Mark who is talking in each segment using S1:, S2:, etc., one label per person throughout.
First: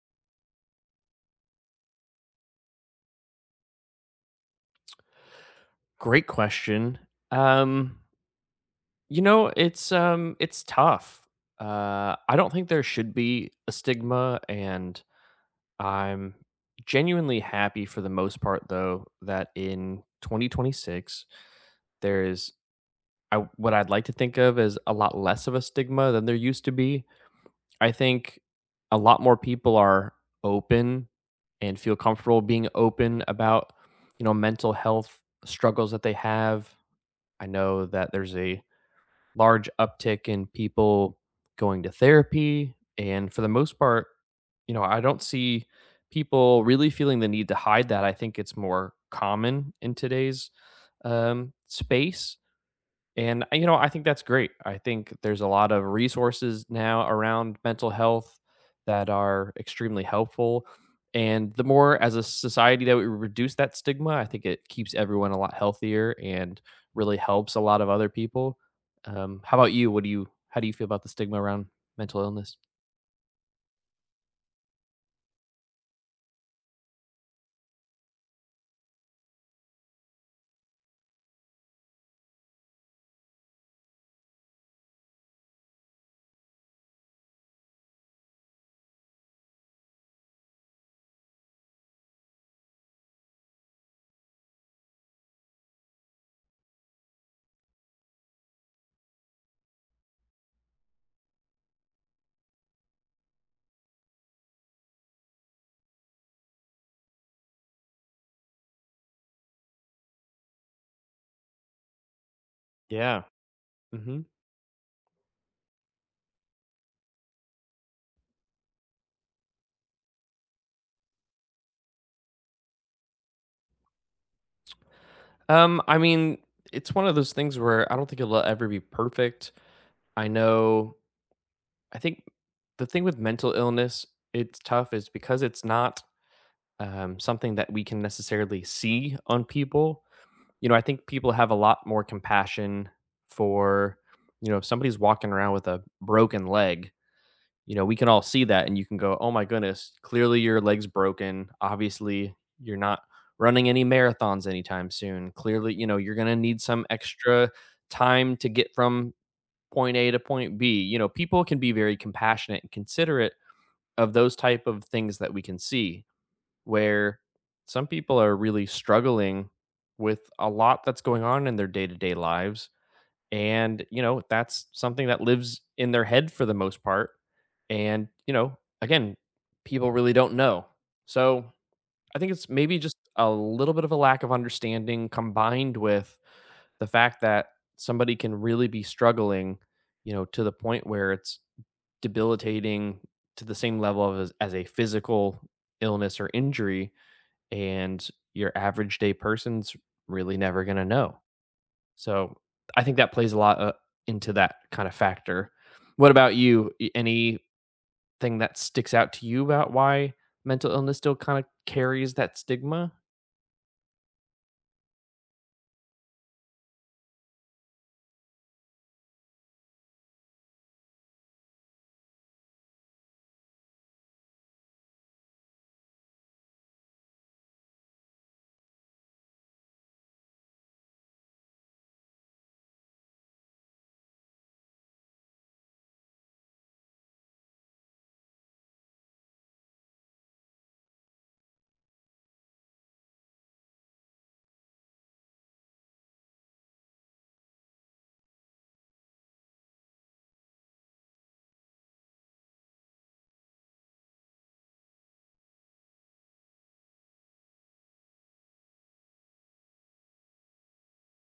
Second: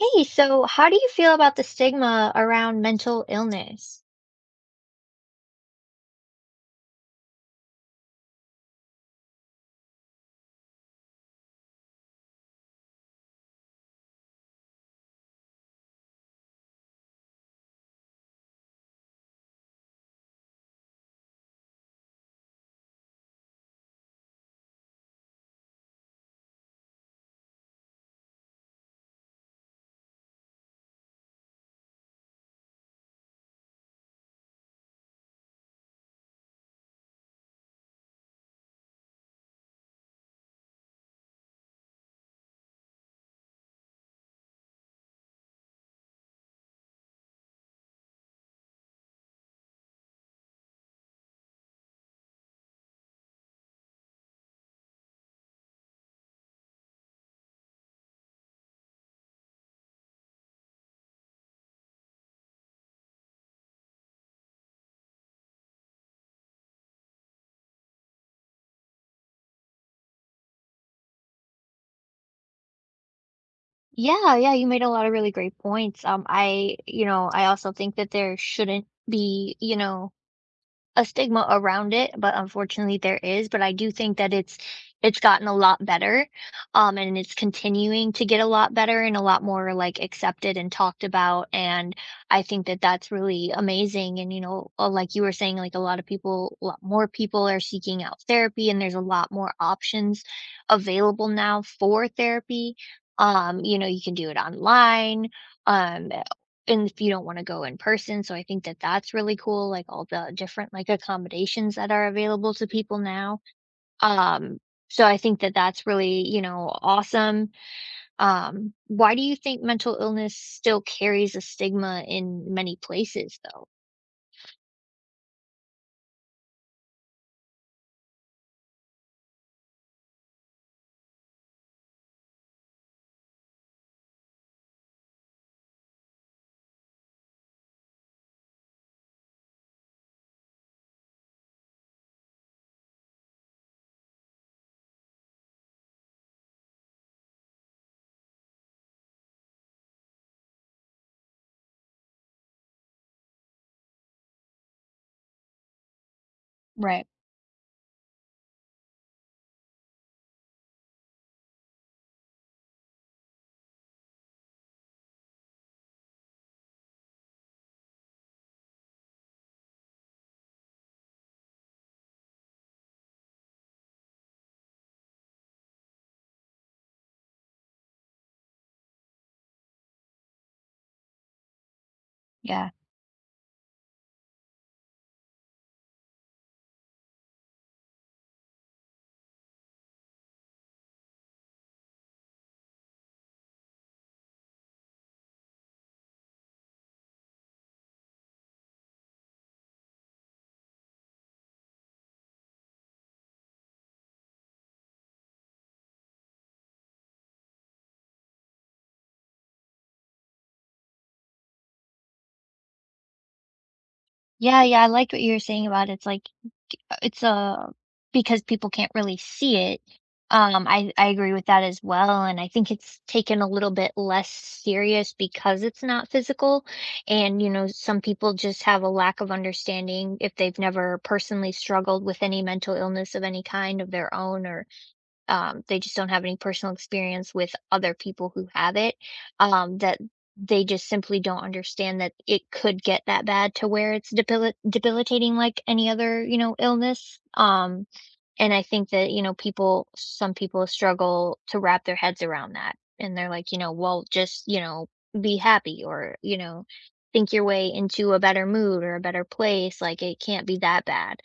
S1: Hey, so how do you feel about the stigma around mental illness?
S2: Great question. Um, it's tough. I don't think there should be a stigma, and I'm genuinely happy for the most part though that in 2026 there is, what I'd like to think of as a lot less of a stigma than there used to be. I think a lot more people are open and feel comfortable being open about mental health struggles that they have. I know that there's a large uptick in people going to therapy. And for the most part, I don't see people really feeling the need to hide that. I think it's more common in today's space. And, I think that's great. I think there's a lot of resources now around mental health that are extremely helpful. And the more as a society that we reduce that stigma, I think it keeps everyone a lot healthier and really helps a lot of other people. How about you? What do you how do you feel about the stigma around mental illness?
S1: Yeah, yeah, you made a lot of really great points. I, you know, I also think that there shouldn't be, you know, a stigma around it, but unfortunately there is. But I do think that it's gotten a lot better, and it's continuing to get a lot better and a lot more like accepted and talked about. And I think that that's really amazing. And you know, like you were saying, like a lot of people, a lot more people are seeking out therapy, and there's a lot more options available now for therapy. You know, you can do it online. Um, and if you don't want to go in person. So I think that that's really cool, like all the different like accommodations that are available to people
S2: Yeah.
S1: now.
S2: Hmm.
S1: Um, so I think that that's really, you know, awesome. Why do you think mental illness still carries a stigma in many places though?
S2: I mean, it's one of those things where I don't think it'll ever be perfect. I know I think the thing with mental illness, it's tough is because it's not something that we can necessarily see on people. You know, I think people have a lot more compassion for, you know, if somebody's walking around with a broken leg, you know, we can all see that, and you can go, oh my goodness, clearly your leg's broken. Obviously, you're not running any marathons anytime soon. Clearly, you know, you're going to need some
S1: Right.
S2: extra time to get from point A to point B. You know, people can be very compassionate and considerate of those type of things that we can see, where some people are really struggling with a lot that's going on in their day-to-day lives, and you know that's something that lives in their head for the most part. And you know, again, people really don't know. So I think it's
S1: Yeah.
S2: maybe just a little bit of a lack of understanding combined with the fact that somebody can really be struggling, you know, to the point where it's debilitating, to the same level of as a physical illness or injury, and your average day person's really never going to know. So I think that plays a lot into that kind of factor. What about you? Anything that sticks out to you about why mental illness still kind of carries that stigma?
S1: Yeah, yeah, I like what you were saying about it's like it's a because people can't really see it. I agree with that as well, and I think it's taken a little bit less serious because it's not physical, and you know some people just have a lack of understanding if they've never personally struggled with any mental illness of any kind of their own or they just don't have any personal experience with other people who have it, that they just simply don't understand that it could get that bad to where it's debilitating like any other, you know, illness. And I think that, you know, people some people struggle to wrap their heads around that. And they're like, you know, well, just, you know, be happy or, you know, think your way into a better mood or a better place. Like it can't be that bad.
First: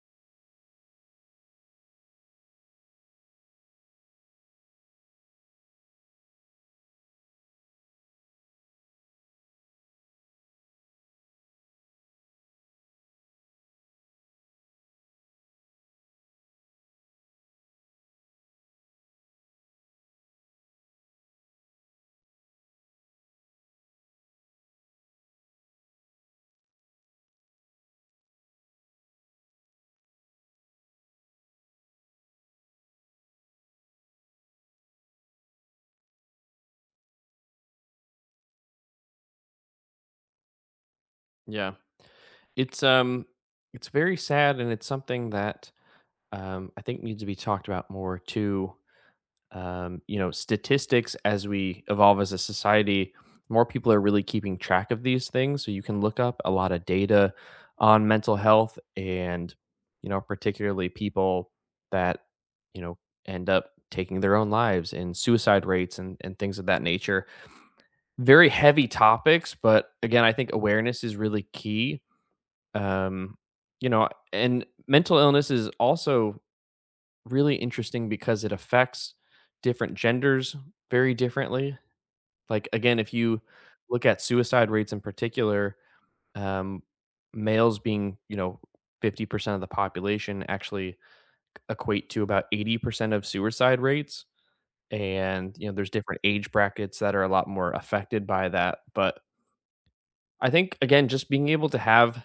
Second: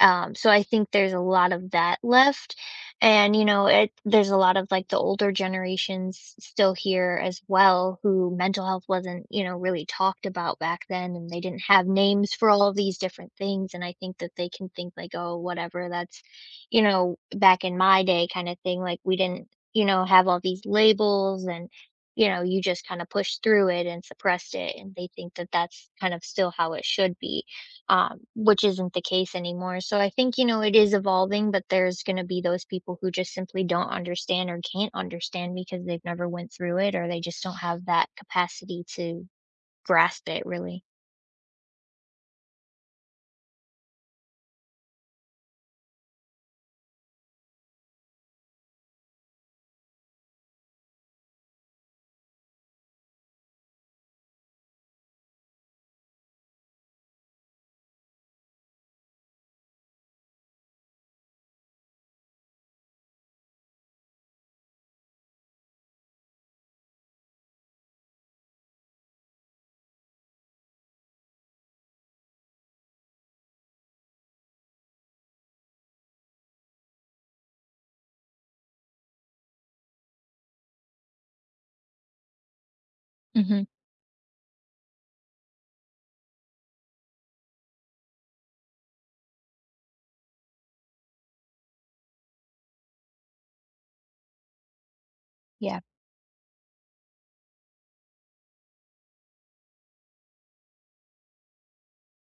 S1: So I think there's a lot of that left. And, you know, it there's a lot of like the older generations still here as well who mental health wasn't, you know, really talked about back then and they didn't have names for all of these different things. And I think that they can think like, oh, whatever, that's you know, back in my day kind of thing, like we didn't, you know, have all these labels and, you know, you just kind of pushed through it and suppressed it. And they think that that's kind of still how it should be, which isn't the case anymore. So I think, you know, it is evolving, but there's going to be those people who just simply don't understand or can't understand because they've never went through it or they just don't have that capacity to grasp it really.
S2: Yeah, it's um it's very sad, and it's something that I think needs to be talked about more too. You know, statistics, as we evolve as a society, more people are really keeping track of these things. So you can look up a lot of data on mental health and, you know, particularly people that, you know, end up taking their own lives and suicide rates and things of that nature. Very heavy topics, but again, I think awareness is really key. Um, you know, and mental illness is also really interesting because it affects different genders very differently. Like, again, if you
S1: Hmm.
S2: look at suicide rates in particular, um, males being, you know, 50% of the population actually equate to about 80% of suicide rates. And, you know,
S1: Yeah.
S2: there's different age brackets that are a lot more affected by that. But I think, again, just being able to have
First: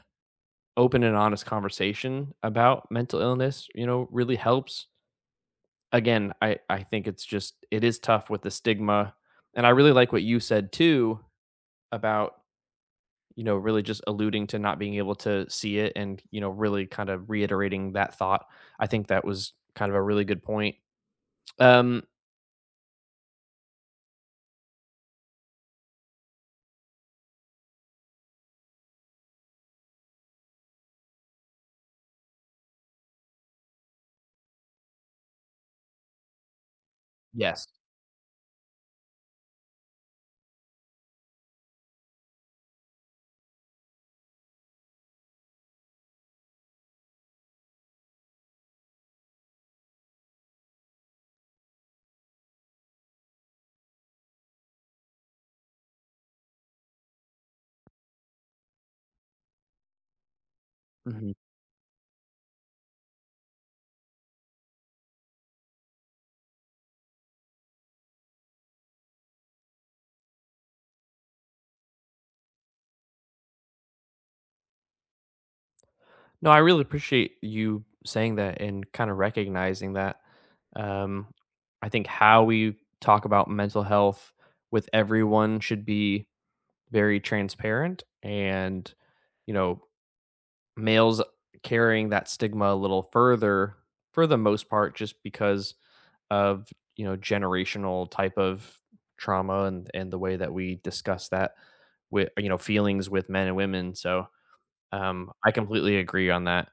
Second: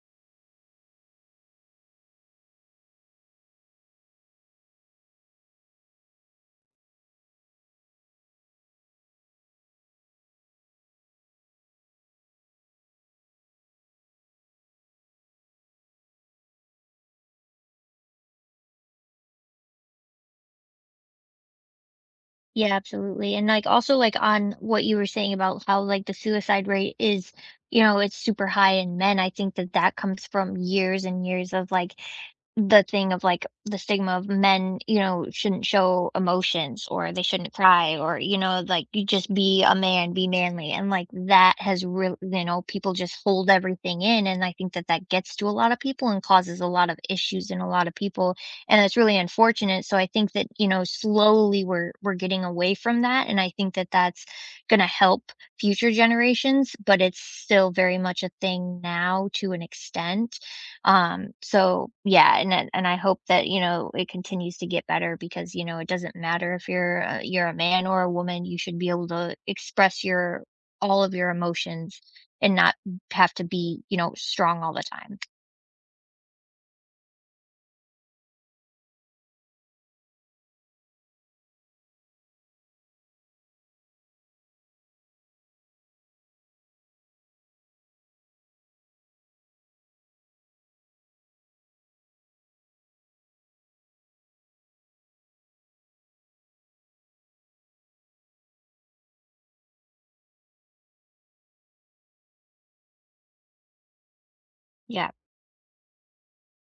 S2: open and honest conversation about mental illness, you know, really helps. Again, I think it's just it is tough with the stigma, and I really like what you said too about, you know, really just alluding to not being able to see it, and, you know, really kind of reiterating that thought. I think that was kind of a really good point. Um.
S1: Yeah, absolutely. And like also like on what you were saying about how like the suicide rate is, you know, it's super high in men. I think that that comes from years and years of like the thing of, like, the stigma of men, you know, shouldn't show emotions or they shouldn't
S2: Yes.
S1: cry or, you know, like, you just be a man, be manly, and, like, that has really, you know, people just hold everything in, and I think that that gets to a lot of people and causes a lot of issues in a lot of people, and it's really unfortunate, so I think that, you know, slowly we're getting away from that, and I think that that's gonna help future generations, but it's still very much a thing now to an extent.
S2: Mhm.
S1: So yeah, and then and I hope that, you know, it continues to get better because, you know, it doesn't matter if you're a man or a woman, you should be able to express your all of your emotions and not have to be, you know, strong all the time.
S2: No, I really appreciate you saying that and kind of recognizing that. Um, I think how we talk about mental health with everyone should be very transparent and, you know, males carrying that stigma a little further for the most part just because of, you know, generational type of trauma, and the way that we discuss that with, you know, feelings with men and women. So
S1: Yeah.
S2: I completely agree on that.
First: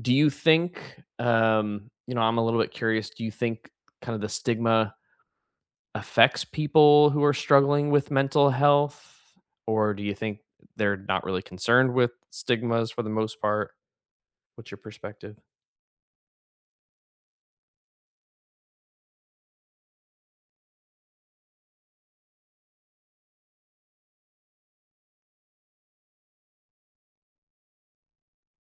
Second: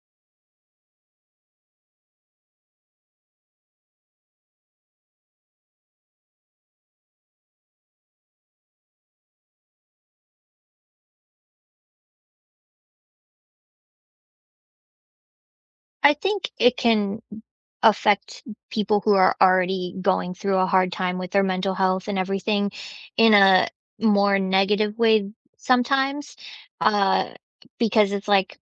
S2: Do you think, you know, I'm a little bit curious, do you think kind of the stigma affects people who are struggling with mental health, or do you think they're not really concerned with stigmas for the most part? What's your perspective?
S1: I think it can affect people who are already going through a hard time with their mental health and everything in a more negative way sometimes. Uh because it's like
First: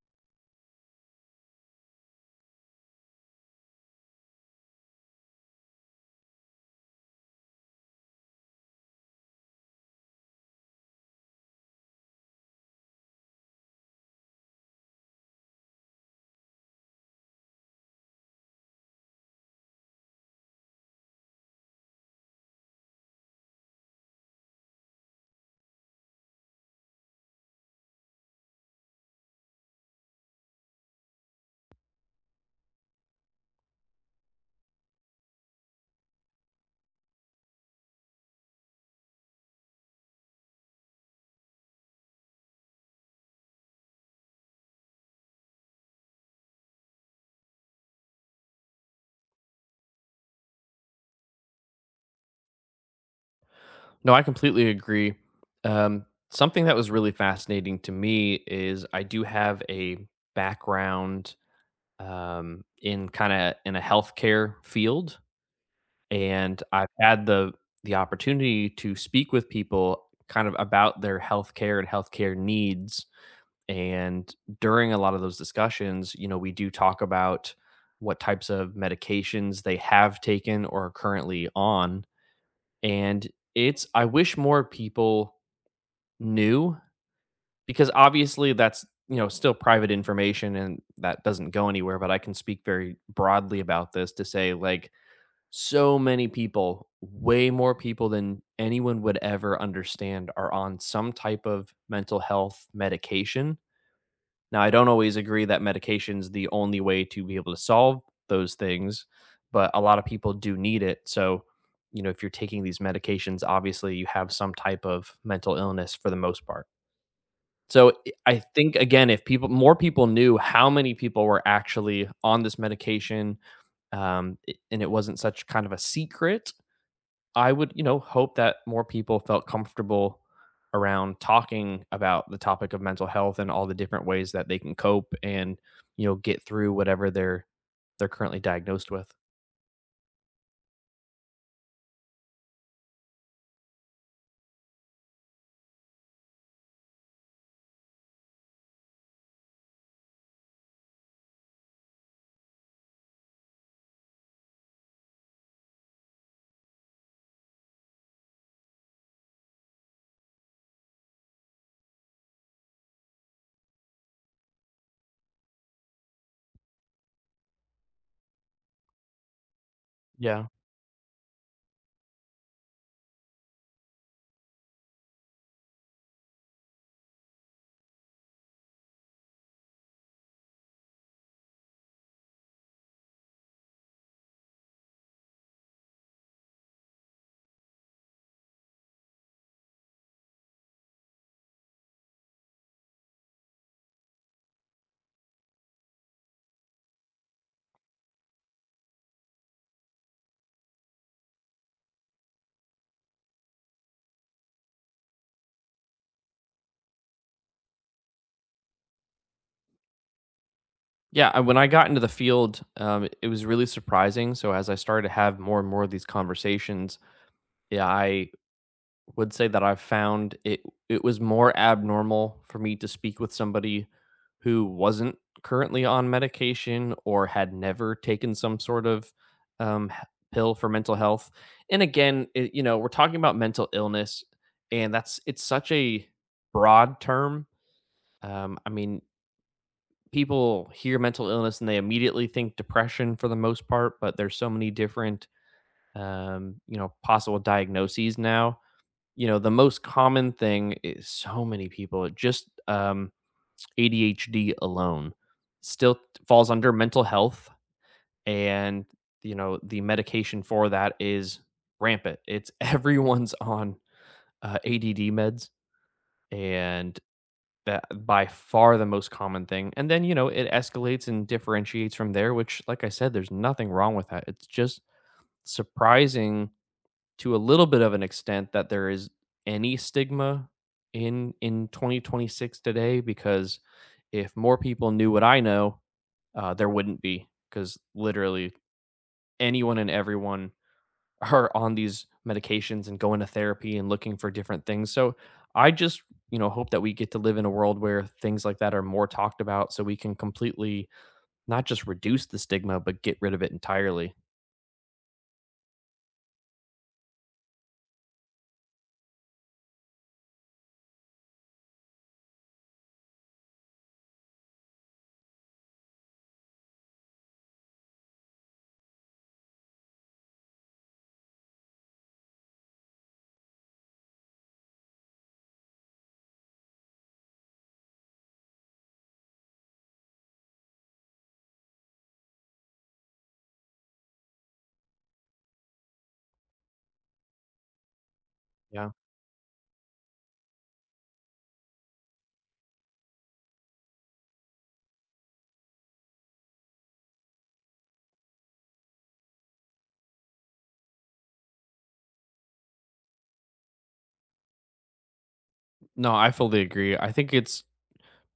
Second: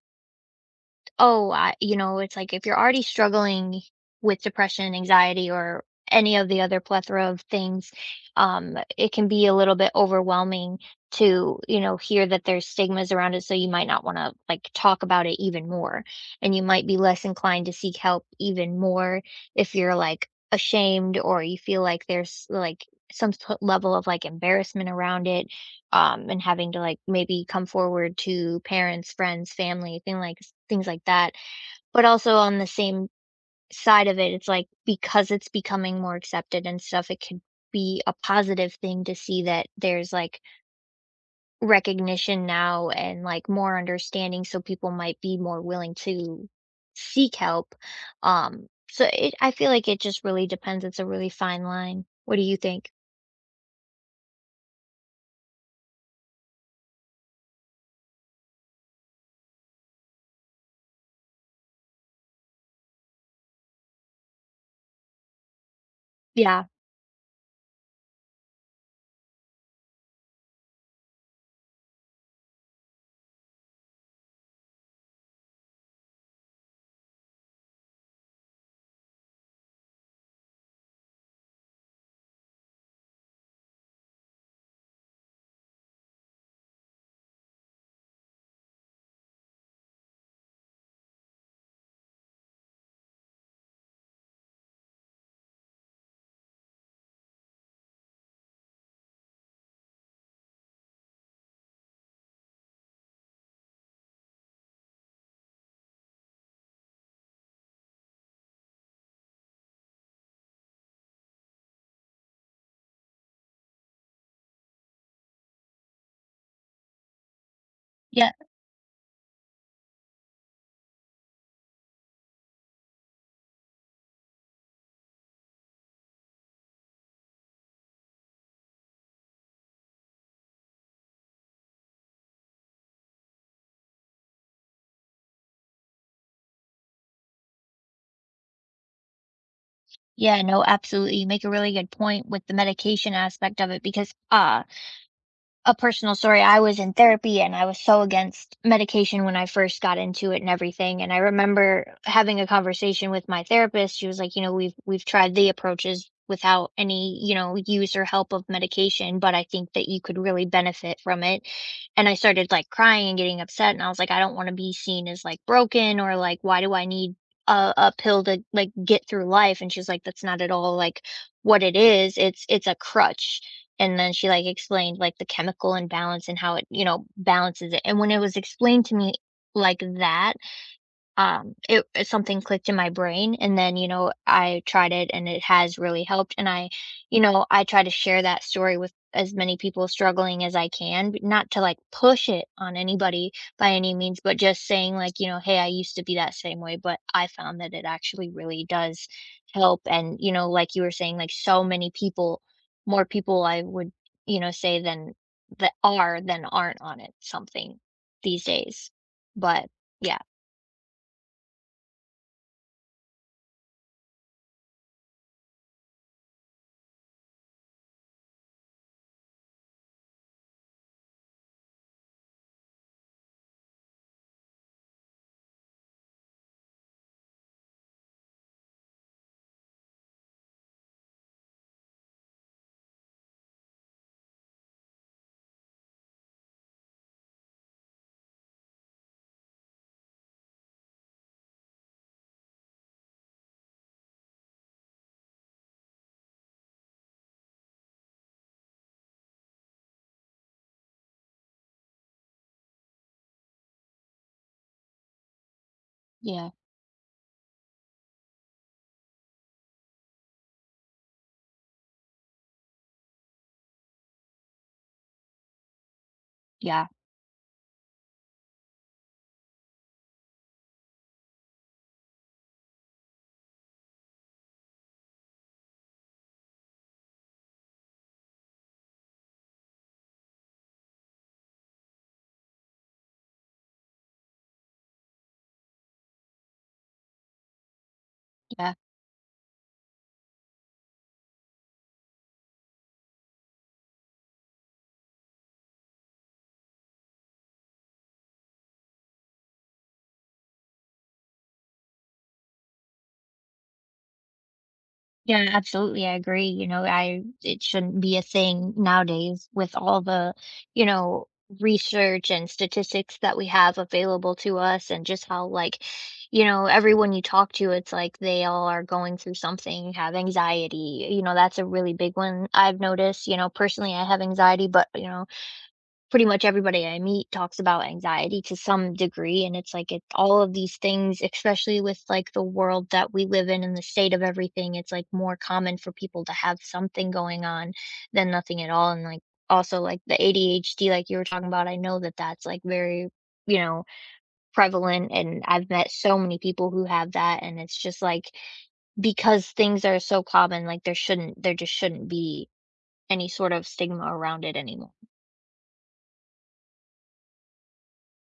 S1: oh, I, you know, it's like if you're already struggling with depression, anxiety, or any of the other plethora of things, it can be a little bit overwhelming to, you know, hear that there's stigmas around it. So you might not want to like talk about it even more. And you might be less inclined to seek help even more if you're like ashamed or you feel like there's like some sort level of like embarrassment around it and having to like maybe come forward to parents, friends, family, things like that. But also on the same side of it, it's like because it's becoming more accepted and stuff, it could be a positive thing to see that there's like recognition now and like more understanding so people might be more willing to seek help. So it I feel like it just really depends. It's a really fine line. What do you think?
S2: No, I completely agree. Um, something that was really fascinating to me is I do have a background in kind of in a healthcare field, and
S1: Yeah.
S2: I've had the opportunity to speak with people kind of about their healthcare and healthcare needs. And during a lot of those discussions, you know, we do talk about what types of medications they have taken or are currently on. And it's I wish more people knew, because obviously that's, you know, still private information and that doesn't go anywhere, but I can speak very broadly about this to say like so many people, way more people than anyone would ever understand, are on some type of mental health medication. Now, I don't always agree that medication's the only way to be able to solve those things, but a lot of people do need it. So, you know, if you're taking these medications, obviously you have some type of mental illness for the most part. So,
S1: Yeah.
S2: I think again, if people more people knew how many people were actually on this medication, and it wasn't such kind of a secret, I would, you know, hope that more people felt comfortable around talking about the topic of mental health and all the different ways that they can cope and, you know, get through whatever they're currently diagnosed with.
S1: Yeah, no, absolutely. You make a really good point with the medication aspect of it because a personal story. I was in therapy and I was so against medication when I first got into it and everything. And I remember having a conversation with my therapist. She was like, you know, we've tried the approaches without any, you know, use or help of medication, but I think that you could really benefit from it. And I started like crying and getting upset and I was like, I don't want to be seen as like broken or like why do I need a pill to like get through life and she's like that's not
S2: Yeah.
S1: at all like what it is it's a crutch and then she like explained like the chemical imbalance and how it you know balances it and when it was explained to me like that, it it's something clicked in my brain, and then, you know, I tried it, and it has really helped, and I you know, I try to share that story with as many people struggling as I can, but not to, like, push it on anybody by any means, but just saying, like, you know, "Hey, I used to be that same way, but I found that it actually really does help," and, you know, like you were saying, like, so many people more people I would, you know, say than that are than aren't on it something these days. But, yeah.
S2: When I got into the field, it was really surprising. So as I started to have more and more of these conversations, yeah, I would say that I found it was more abnormal for me to speak with somebody who wasn't currently on medication or had never taken some sort of pill for mental health. And again, it, you know, we're talking about mental illness, and that's it's such a broad term. I mean, people hear mental illness and they immediately think depression for the most part, but there's so many different you know, possible diagnoses now. You know, the most common thing is so many people, it just ADHD alone still falls
S1: Yeah.
S2: under mental health. And, you know, the medication for that is rampant. It's everyone's on ADD meds.
S1: Yeah,
S2: And that by far the most common thing. And then, you know, it escalates and differentiates from there, which, like I said, there's nothing wrong with that. It's just surprising to a little bit of an extent that there is any stigma in 2026 today, because if more people knew what I know, there wouldn't be, because literally
S1: yeah.
S2: anyone and everyone are on these medications and going to therapy and looking for different things. So I just you know hope that we get to live in a world where things like that are more talked about so we can completely not just reduce the stigma but get rid of it entirely.
S1: Yeah, absolutely, I agree, you know, I it shouldn't be a thing nowadays with all the, you know, research and statistics that we have available to us and just how, like, you know, everyone you talk to, it's like they all are going through something, have anxiety, you know, that's a really big one I've noticed, you know, personally, I have anxiety, but, you know, pretty much everybody I meet talks about anxiety to some degree. And it's like it's all of these things, especially with like the world that we live in and the state of everything, it's like more common for people to have something going on than nothing at
S2: Yeah.
S1: all. And like also like the ADHD, like you were talking about, I know that that's like very, you know, prevalent. And I've met so many people who have that. And it's just like because things are so common, like there shouldn't, there just shouldn't be any sort of stigma around it anymore.
S2: No, I fully agree. I think it's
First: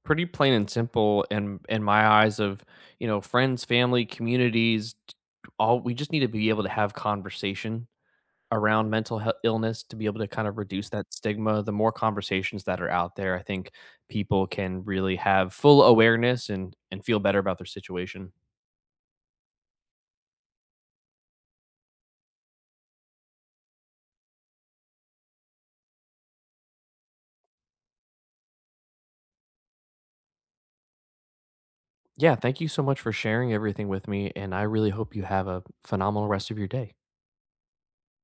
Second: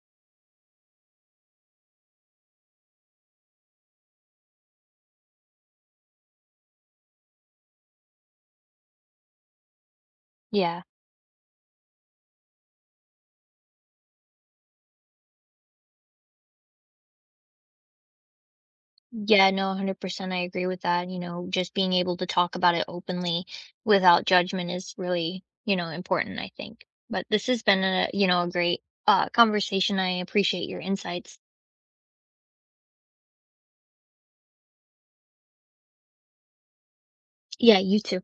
S2: pretty plain and simple in my eyes of, you know, friends, family, communities, all we just need to be able to have conversation around mental health illness to be able to kind of
S1: Yeah.
S2: reduce that stigma. The more conversations that are out there, I think people can really have full awareness and feel better about their situation.
S1: Yeah, no, 100% I agree with that. You know, just being able to talk about it openly without judgment is really, you know, important, I think. But this has been a, you know, a great conversation. I appreciate your insights.
S2: Yeah, thank you so much for sharing everything with me, and I really hope you have a phenomenal rest of your day.
S1: Yeah, you too.